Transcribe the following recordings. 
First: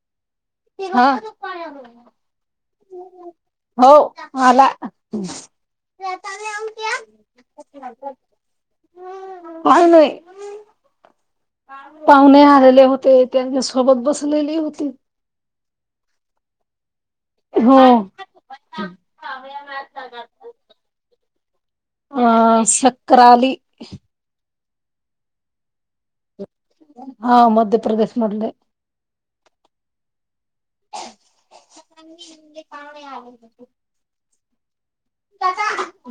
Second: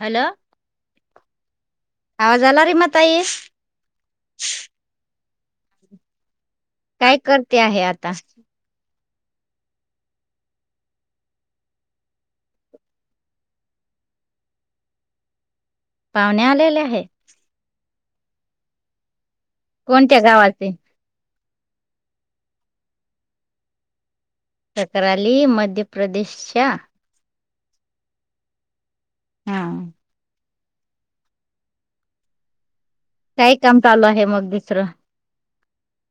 Hello. हा, आवाज आला रे म ताई हो मला [unintelligible] काय करते आहे आता? आलय. पाहुणे आलेले होते त्यांच्या सोबत बसलेली होती. पाहुणे आलेले आहे? हो... कोणत्या गावाचे? अ सकराली. सकराली मध्य प्रदेशच्या? हा मध्य प्रदेश मधले.... हा [unintelligible] काय काम चालू आहे मग दुसरं?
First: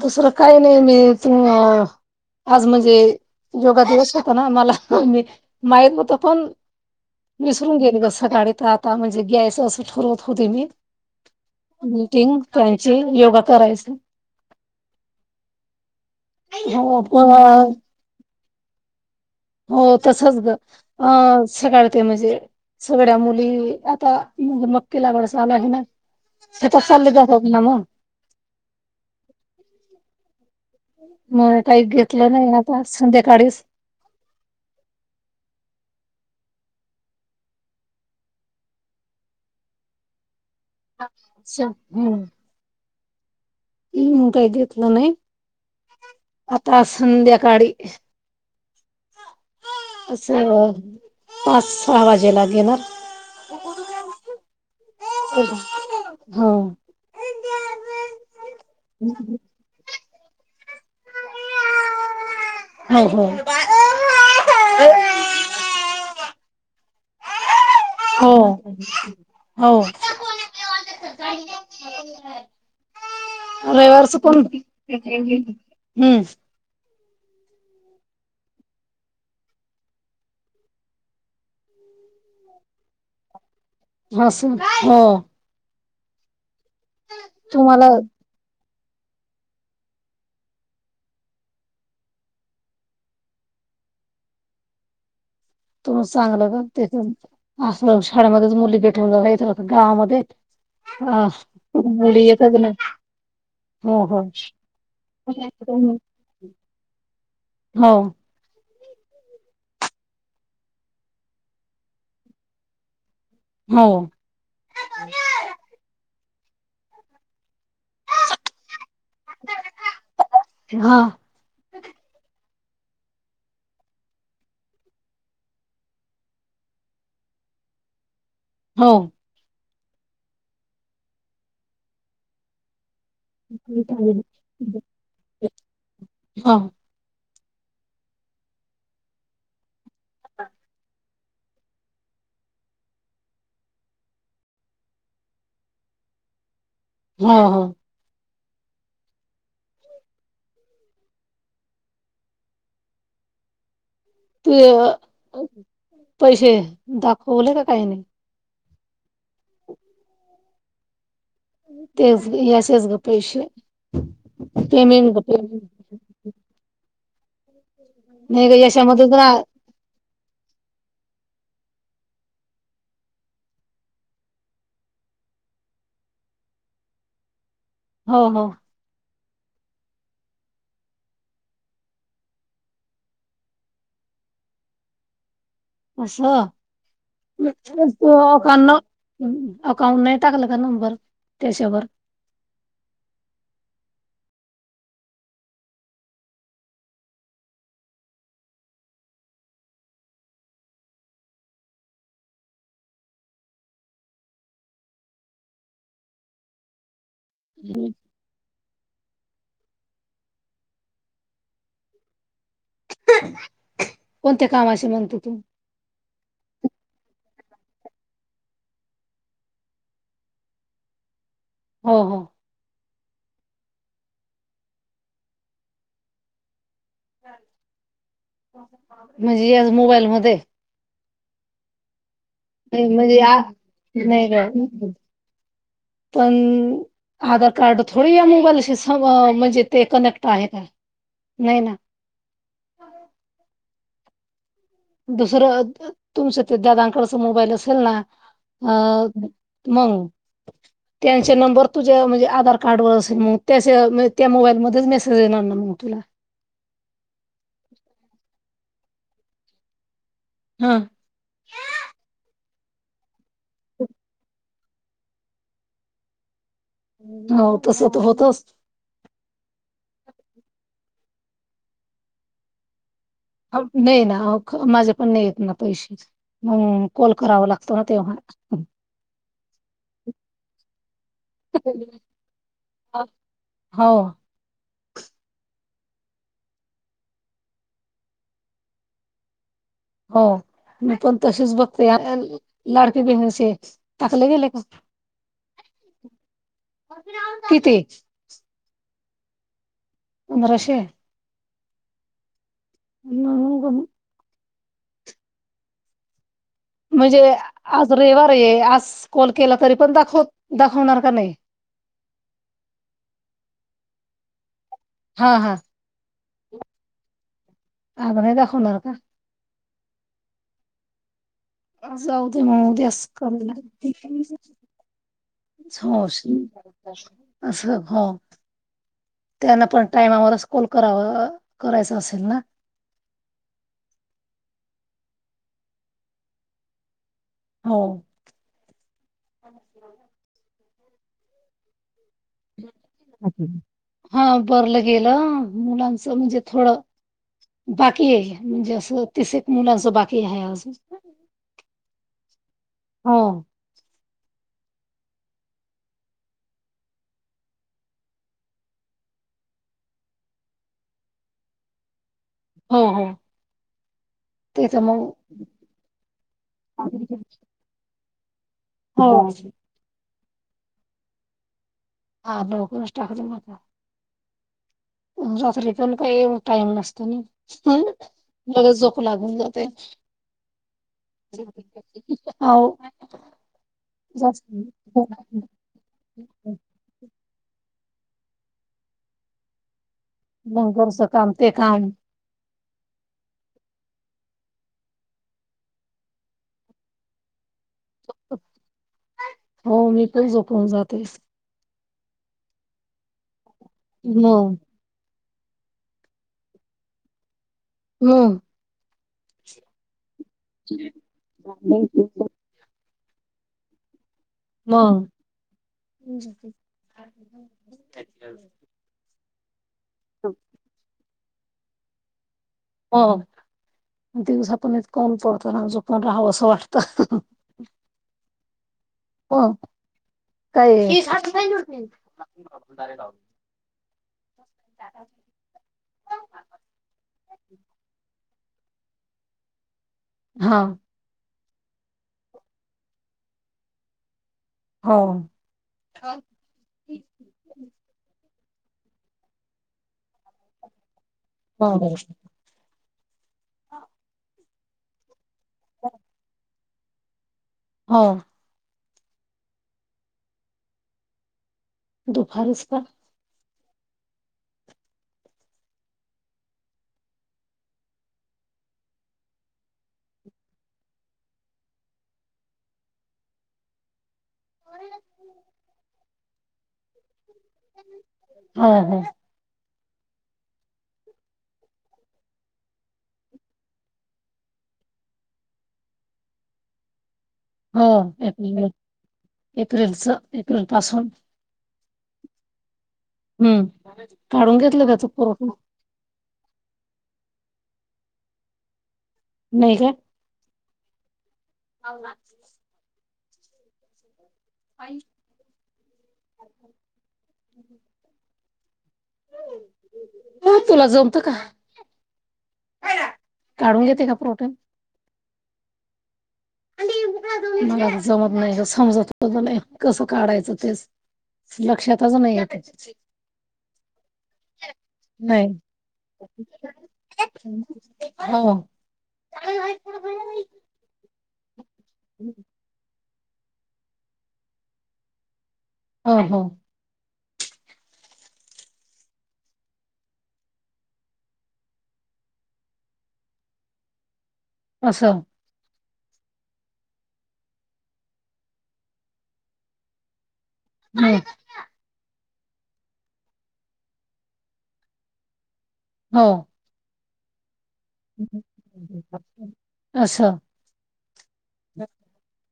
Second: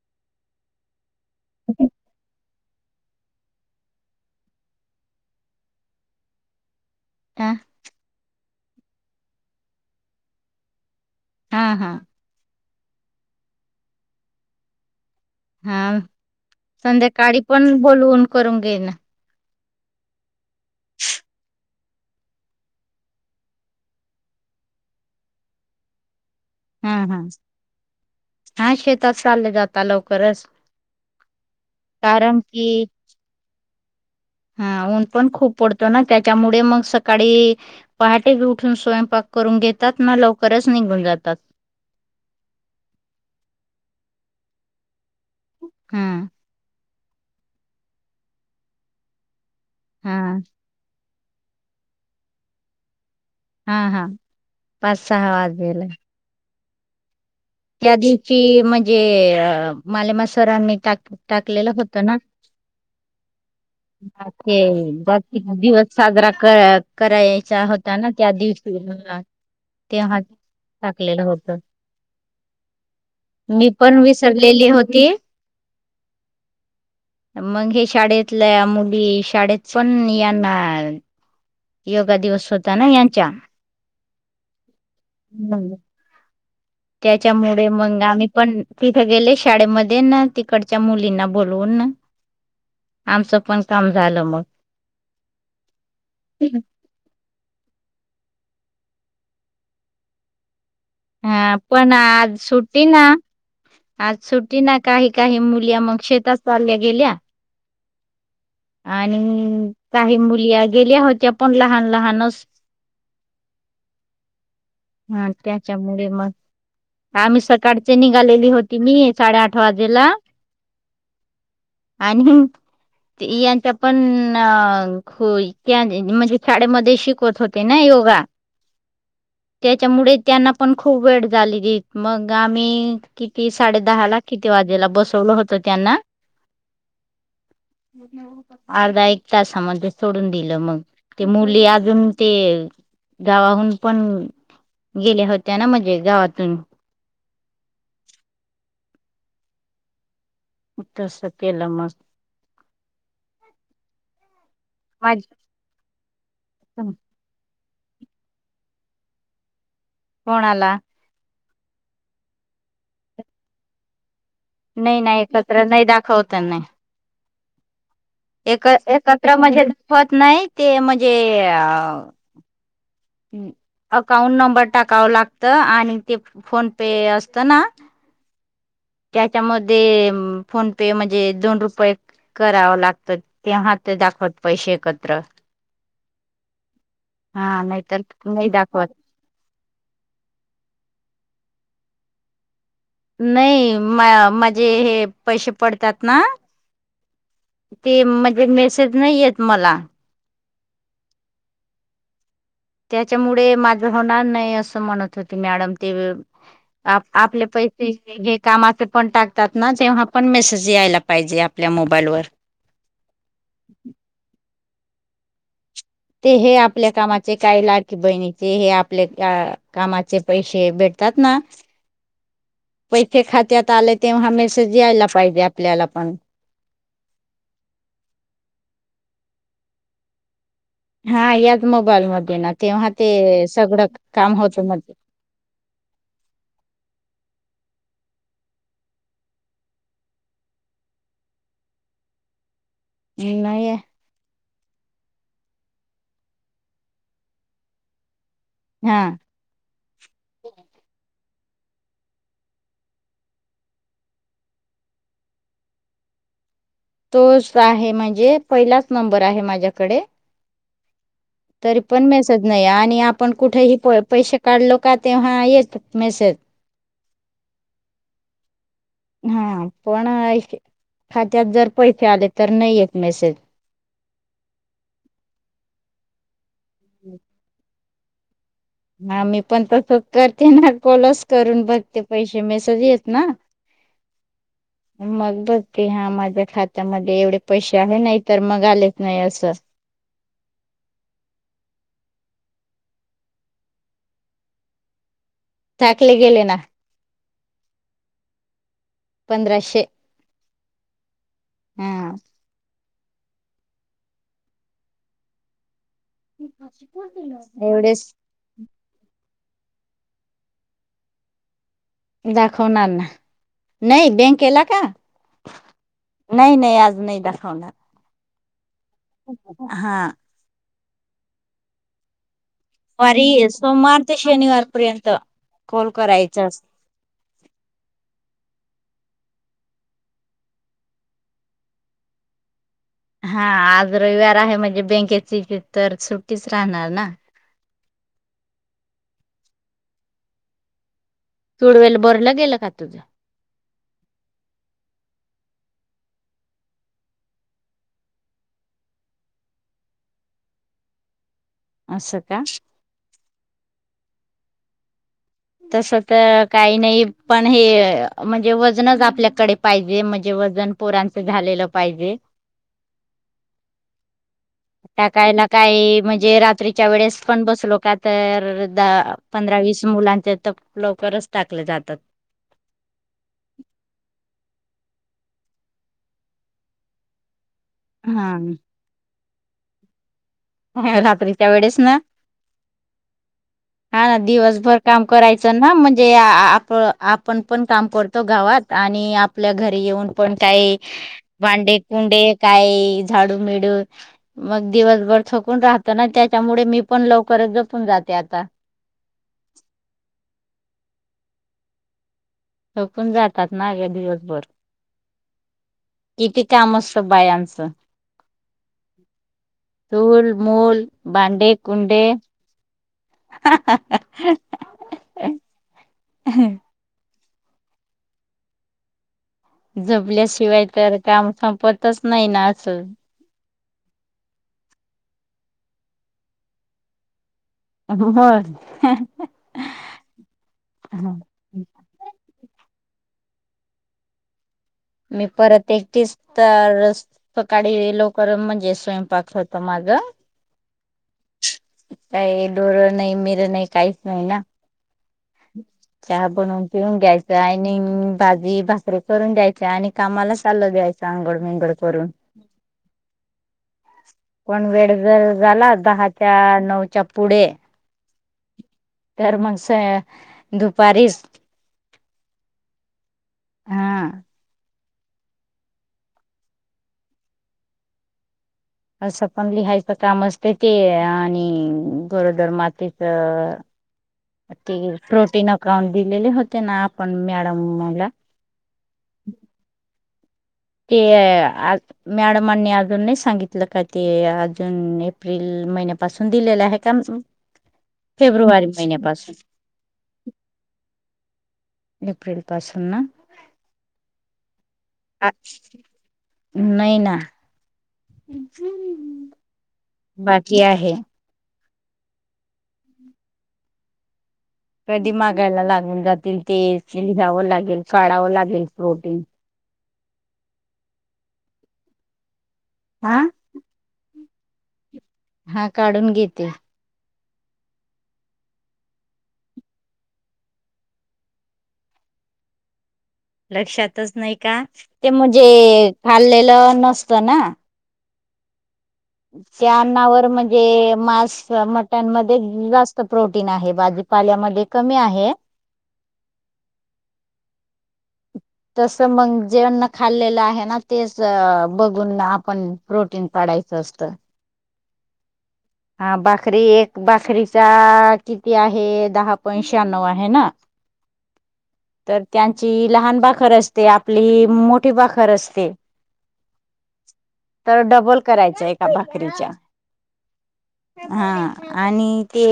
दुसरं काही नाही मी तू आज म्हणजे योगा दिवस होता ना मला मी माहीत होत पण... हा विसरून गेली ग सकाळी तर आता म्हणजे घ्यायचं असं ठरवत होते मी... हा हा मीटिंग त्यांची योगा करायच. हा संध्याकाळी हो पण बोलवून करून घेईना.... हो तसच ग अ सकाळ ते म्हणजे सगळ्या मुली आता... मग मक्की लागवडसा आला आहे ना. शेतात चालले हम् हम जातात ना मग. हा शेतात चालले जातात लवकरच म काही घेतलं कारण नाही आता की संध्याकाळीच हा ऊन पण खूप पडतो ना त्याच्यामुळे मग सकाळी पहाटे उठून स्वयंपाक करून घेतात ना लवकरच निघून जातात. स हं. येन काही घेतलं नाही हा आता संध्याकाळी हा असं पाच सहा वाजेला घेणार.... हा हा पाच सहा एक वाजलेला मिनिट, हो त्या दिवशी म्हणजे मालेमा सरांनी टाक टाकलेलं होतं ना हो, हो. बाकी बाकी दिवस साजरा क करायचा होत त्या ना त्या हो, दिवशी हो. तेव्हा टाकलेलं होत मी पण विसरलेली होती हम्म मग हे शाळेतल्या मुली शाळेत पण यांना योगा दिवस होता ना ह्यांच्या ह स हो त्याच्यामुळे तुम्हाला मग आम्ही पण तिथं गेले शाळेमध्ये ना तिकडच्या मुलींना बोलवून ना आमचं पण काम झालं मग. तु चांगलं कर तेथ असलं शाळेमध्येच मुली भेटून जायचं होत गावामध्ये अ हा पण मुली आज येतच नाही सुट्टी ना? हो आज हो सुट्टी ना काही काही मुली मग शेतात चालल्या गेल्या हो आणि काही मुली गेल्या होत्या पण लहान लहानच हो हा त्याच्यामुळे मग आम्ही स काडचे निघालेली होती मी साडे आठ वाजेला हा आणि ते यांचा पण अ ख म्हणजे शाळेमध्ये शिकवत होते ना योगा हो त्याच्यामुळे त्यांना पण खूप वेळ झालेली मग आम्ही किती साडे दहा ला किती वाजेला बसवलं होत त्यांना हो अर्धा एक तासामध्ये सोडून दिलं मग. ते मुली अजून ते गावाहून पण गेल्या होत्या ना म्हणजे गावातून हा हा उ तसं केलं मग. तू माझ पैसे दाखवले का काय आणि कोणाला? तेच गीत यासेच गं पैसे नाही पेमेंट ग नाही पेमेंट एकत्र नाही दाखवता नाही नाही ग एक याच्यामध्येच ना एकत्र म्हणजे दुखवत नाही ते म्हणजे अकाउंट नंबर टाकाव लागत आणि ते फोन पे असतं ना हो हो त्याच्यामध्ये फोन पे म्हणजे दोन रुपये करावं लागतं तेव्हा ते दाखवत पैसे एकत्र. असं हा छा नाहीतर नाही दाखवत अकाउंट नाही टाकलं का नंबर त्याच्यावर. नाही म माझे हे पैसे पडतात ना ते म्हणजे मेसेज नाही येत मला. त्याच्यामुळे माझे होणार नाही असं म्हणत होती मॅडम ते आप आपले पैसे घेत कामाचे पण टाकतात ना तेव्हा पण मेसेज यायला पाहिजे आपल्या मोबाईलवर. कोणत्या कामाशी म्हणतो तु? ते हे आपल्या कामाचे काही लाडकी बहिणीचे हे आपल्या कामाचे पैसे बेट तात ना हो हो. पैसे खात्यात आले तेव्हा हा मेसेज यायला पाहिजे आपल्याला पण. म्हणजे याच मोबाईल मध्ये.... हा याच मोबाईलमध्ये ना नाही, तेव्हा म्हणजे या ते सगळं नाही काम होतं ग म्हंजे... पण आधार.... कार्ड थोडी या मोबाईलशी सम म्हणजे ते कनेक्ट आहे का? नाही ना... ह नाहीयं.. दुसरं तुमचं ते दादांकडच मोबाईल असेल ना... अ हा मंग त्या.... चे नंबर तुझ्या म्हणजे आधार कार्ड वर असेल मग त्या त्या मोबाईल मध्येच मेसेज देणार ना मग तुला.... तोच आहे म्हणजे पहिलाच नंबर आहे माझ्याकडे.... हा तरी पण मेसेज नाही आणि आपण कुठेही प पैसे... काढलो का तेव्हा येत मेसेज... हो तसं तर होतंच... हा पण खात्यात जर पैसे आले तर नाही येत. मेसेज नाही ना माझे पण नाही येत ना पैसे हम्म कॉल करावा लागत... तोर तेव्हांच... हा मी पण तसंच करते ना कॉलच करून बघते पैसे मेसेज येत ना.... हो..... मग ब... की हा माझ्या खात्यामध्ये एवढे पैसे आहे नाही तर मग आलेच नाही असं.... हो.... मी पण तशीच बघते लाडकी बहीणीचे टाकले गेले का? टाकले गेले ना. किती? पंधराशे.... पंधराशे.... हम्म... ह ग.... म्हणजे आज एवढेच रविवार आज.... कॉल केला तरी पण दाखव दाखवणार का नाही.... दाखवनाणार ना नाही बँक केला... हा हा.... नाही नाही आज नाही दाखवणार.... अग नाही कार का.. हा... जाऊ दे मऊ दे अस क... वारी सोमवार ते शनिवारपर्यंत कॉल हो करायचा असतो. असं ह... त्यांना पण टायमावरच कॉल करावा करायचा असेल ना... हा आज रविवार आहे म्हणजे बँकेची तर सुट्टीच राहणार ना... हो.... चूडवेल... हा थोरलं गेलं मुलांचं म्हणजे थोडं... बाकी आहे म्हणजे असं तिस एक मुलांच बाकी आहे आज... अस का? तस तर काही नाही पण हे म्हणजे वजनच आपल्याकडे पाहिजे म्हणजे... वजन पोरांच झालेलं पाहिजे... हो हो.... ते तर मग टाकायला काय म्हणजे रात्रीच्या वेळेस पण बसलो का... तर हो. दहा पंधरा वीस मुलांचे तर लवकरच टाकले जातात.... ह नक टाका द मात.... रात्री पण काही ए टाईम नसतो ना हा मग झोप लागून ज ते रात्रीच्या वेळेस ना अहो, हा ना जास्त दिवसभर काम करायचं ना म्हणजे आप आपण पण काम पडतो गावात आणि आपल्या घरी येऊन पण मग काही घरचं काम, ते भांडे काम. कुंडे काही झाडू मेळू मग दिवसभर थकून राहत ना त्याच्यामुळे मी पण लवकरच जपून जाते आता हो मी पण झोपवून जातेस थकून जातात ना ग्या दिवसभर मग, किती काम असत बाय आमचं हम्म चुलमूल भांडे कुंडे म झोपल्याशिवाय तर काम संपतच नाही ना असं हो दिवस आपण इ कून पडतोना जो पण राहावं असं वाटतं अ हो हो काय हो ारे का मी परत एकटीच रस्काळी लोक पर म्हणजे स्वयंपाक होत मागं हा काही डोरं नाही मिर नाही काहीच नाही ना हो चहा बनून पिऊन घ्यायच्या भाजी भाासरी करून द्यायच आणि कामाला चाललं द्यायचं आघळ विंगड हो करून कोण वेळ जर झाला दहाच्या नऊच्या पुढे हो तर मग स दुपारीच दुपारस का हा असं पण लिहायचं काम असते ते आणि गरोदर मातीच ते प्रोटीन अकाउंट दिलेले होते ना आपण मॅडमला हा हा ते मॅडमांनी अजून नाही सांगितलं का ते अजून एप्रिल महिन्यापासून दिलेलं आहे का हो फेब्रुवारी एप्रिल महिन्यापासून एप्रिलच एप्रिल पासून एप्रिल पासून ना हम्म काढून घेतलं त्याचा पुरठा नाही ना बाकी आहे आहे आना कधी मागायला लागून जातील ते लिघावं लागेल काडावं लागेल प्रोटीन हो तुला जमत का हा काढून घेते का प्रोटीन हा काढून घेते मला जमत नाही समजत कस काढायचं तेच लक्षातच नाही आहे त्याच्या लक्षातच नाही का ते म्हणजे नाही खाल्लेलं नसतं ना हा त्या अन्नावर म्हणजे मांस मट्यांमध्ये जात प्रोटीन आहे भाजीपाल्यामध्ये कमी आहे ह हा तस मग जे खाल्लेलं आहे ना तेच बघून आपण प्रोटीन पा ायच असत अससां हा बाकरी एक बाकरीचा किती आहे दहा पॉइंट शहाण्णव आहे ना नाही तर त्यांची लहान बाखर असते आपली मोठी बाखर असते हो तर डबल करायचं एका भाकरीच्या असं हा आणि ते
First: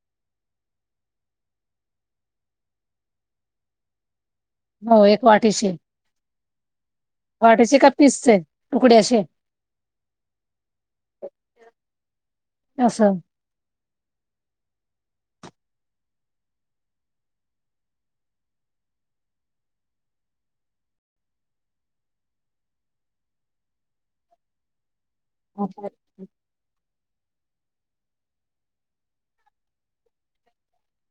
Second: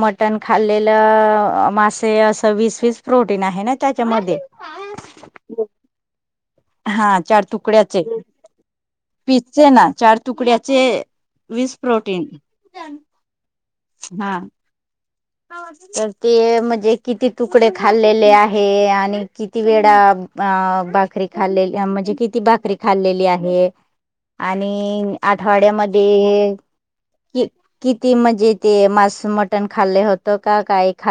मटण खाल्लेलं मासे असं वीस वीस प्रोटीन आहे ना त्याच्यामध्ये हो एक वाटीशी हा चार वाटायचे का तुकड्याचे पीसचे तुकडे असे पिजचे ना चार तुकड्याचे वीस प्रोटीन असचछा हा तर ते म्हणजे किती तुकडे खाल्लेले आहे आणि किती वेळा अ भाकरी खाल्ली म्हणजे किती भाकरी खाल्लेली आहे आणि आठवाड्यामध्ये ि किती म्हणजे ते मास मटण खाल्ले होते हो का काही ख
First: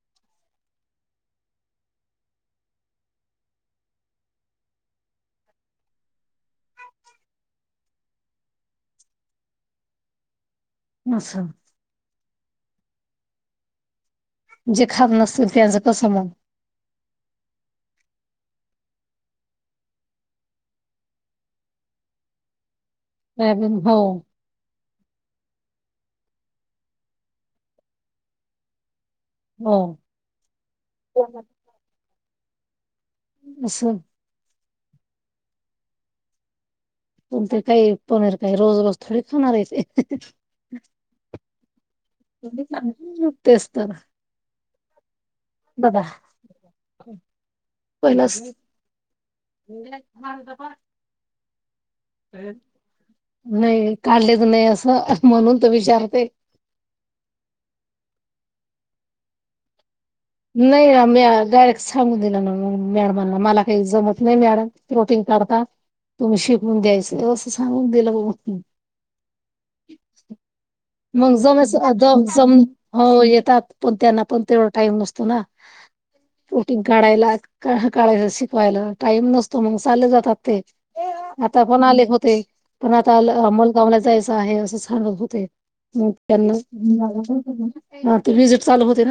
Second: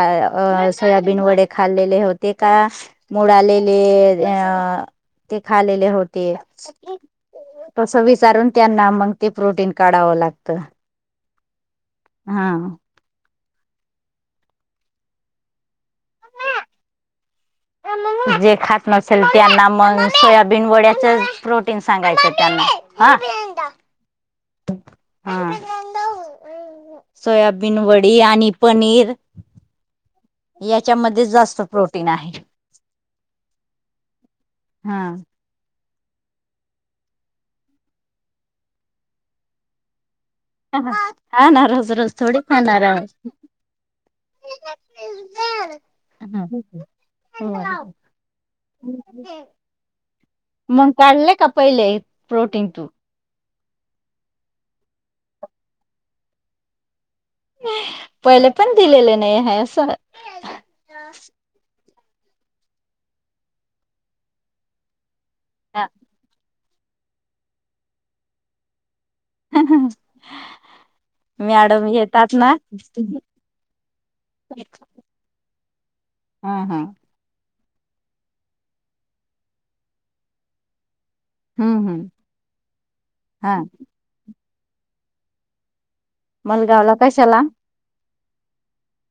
सोयाबीन वडे खाल्लेले होते का मुड आलेले ते खालेले होते तस विचारून त्यांना मग ते प्रोटीन काढावं लागतं मसां हा जे खात नसतील त्यांचं कसं म्हग जे खात नसेल त्यांना मग सोयाबीन वड्याच प्रोटीन सांगायच त्यांना हा सोयाबीन हो हा सोयाबीन वडी आणि पनीर हो याच्यामध्ये जास्त प्रोटीन आहे अंस हा पण ते काई पनीर काय रोज रोज थोडी खाणार आहेेस हा ना रोज रोज थोडी खाणार हाय तेच तर दादा हा पहिलंच मग काढलं का पहिले प्रोटीन तू नाही काढलेच नाही असं म्हणून तर विचारते पहिले पण दिलेले नाही आहे असं नाही रम या गार सांगू दिलं ना मॅडमला मला काही जमत नाही मॅडम प्रोटीन काढता तुम्ही शिक म्हून द्यायचं असं सांगून दिलं ब ह मग जमच जम ना हो ह येतात पण त्यांना पण तेवढा टाइम नस तर ह तुमचा राहिलाक तो हा काळआहे शिकवायला टाईम नसतो मग सहालां जातात ते म आता पण हम्म हम्म आलेख होते पण आता हा अमोलगावला जायचं आहे असं सांगत होते म त्यांना मलगावला कशाला ह ते विजिट चालू होते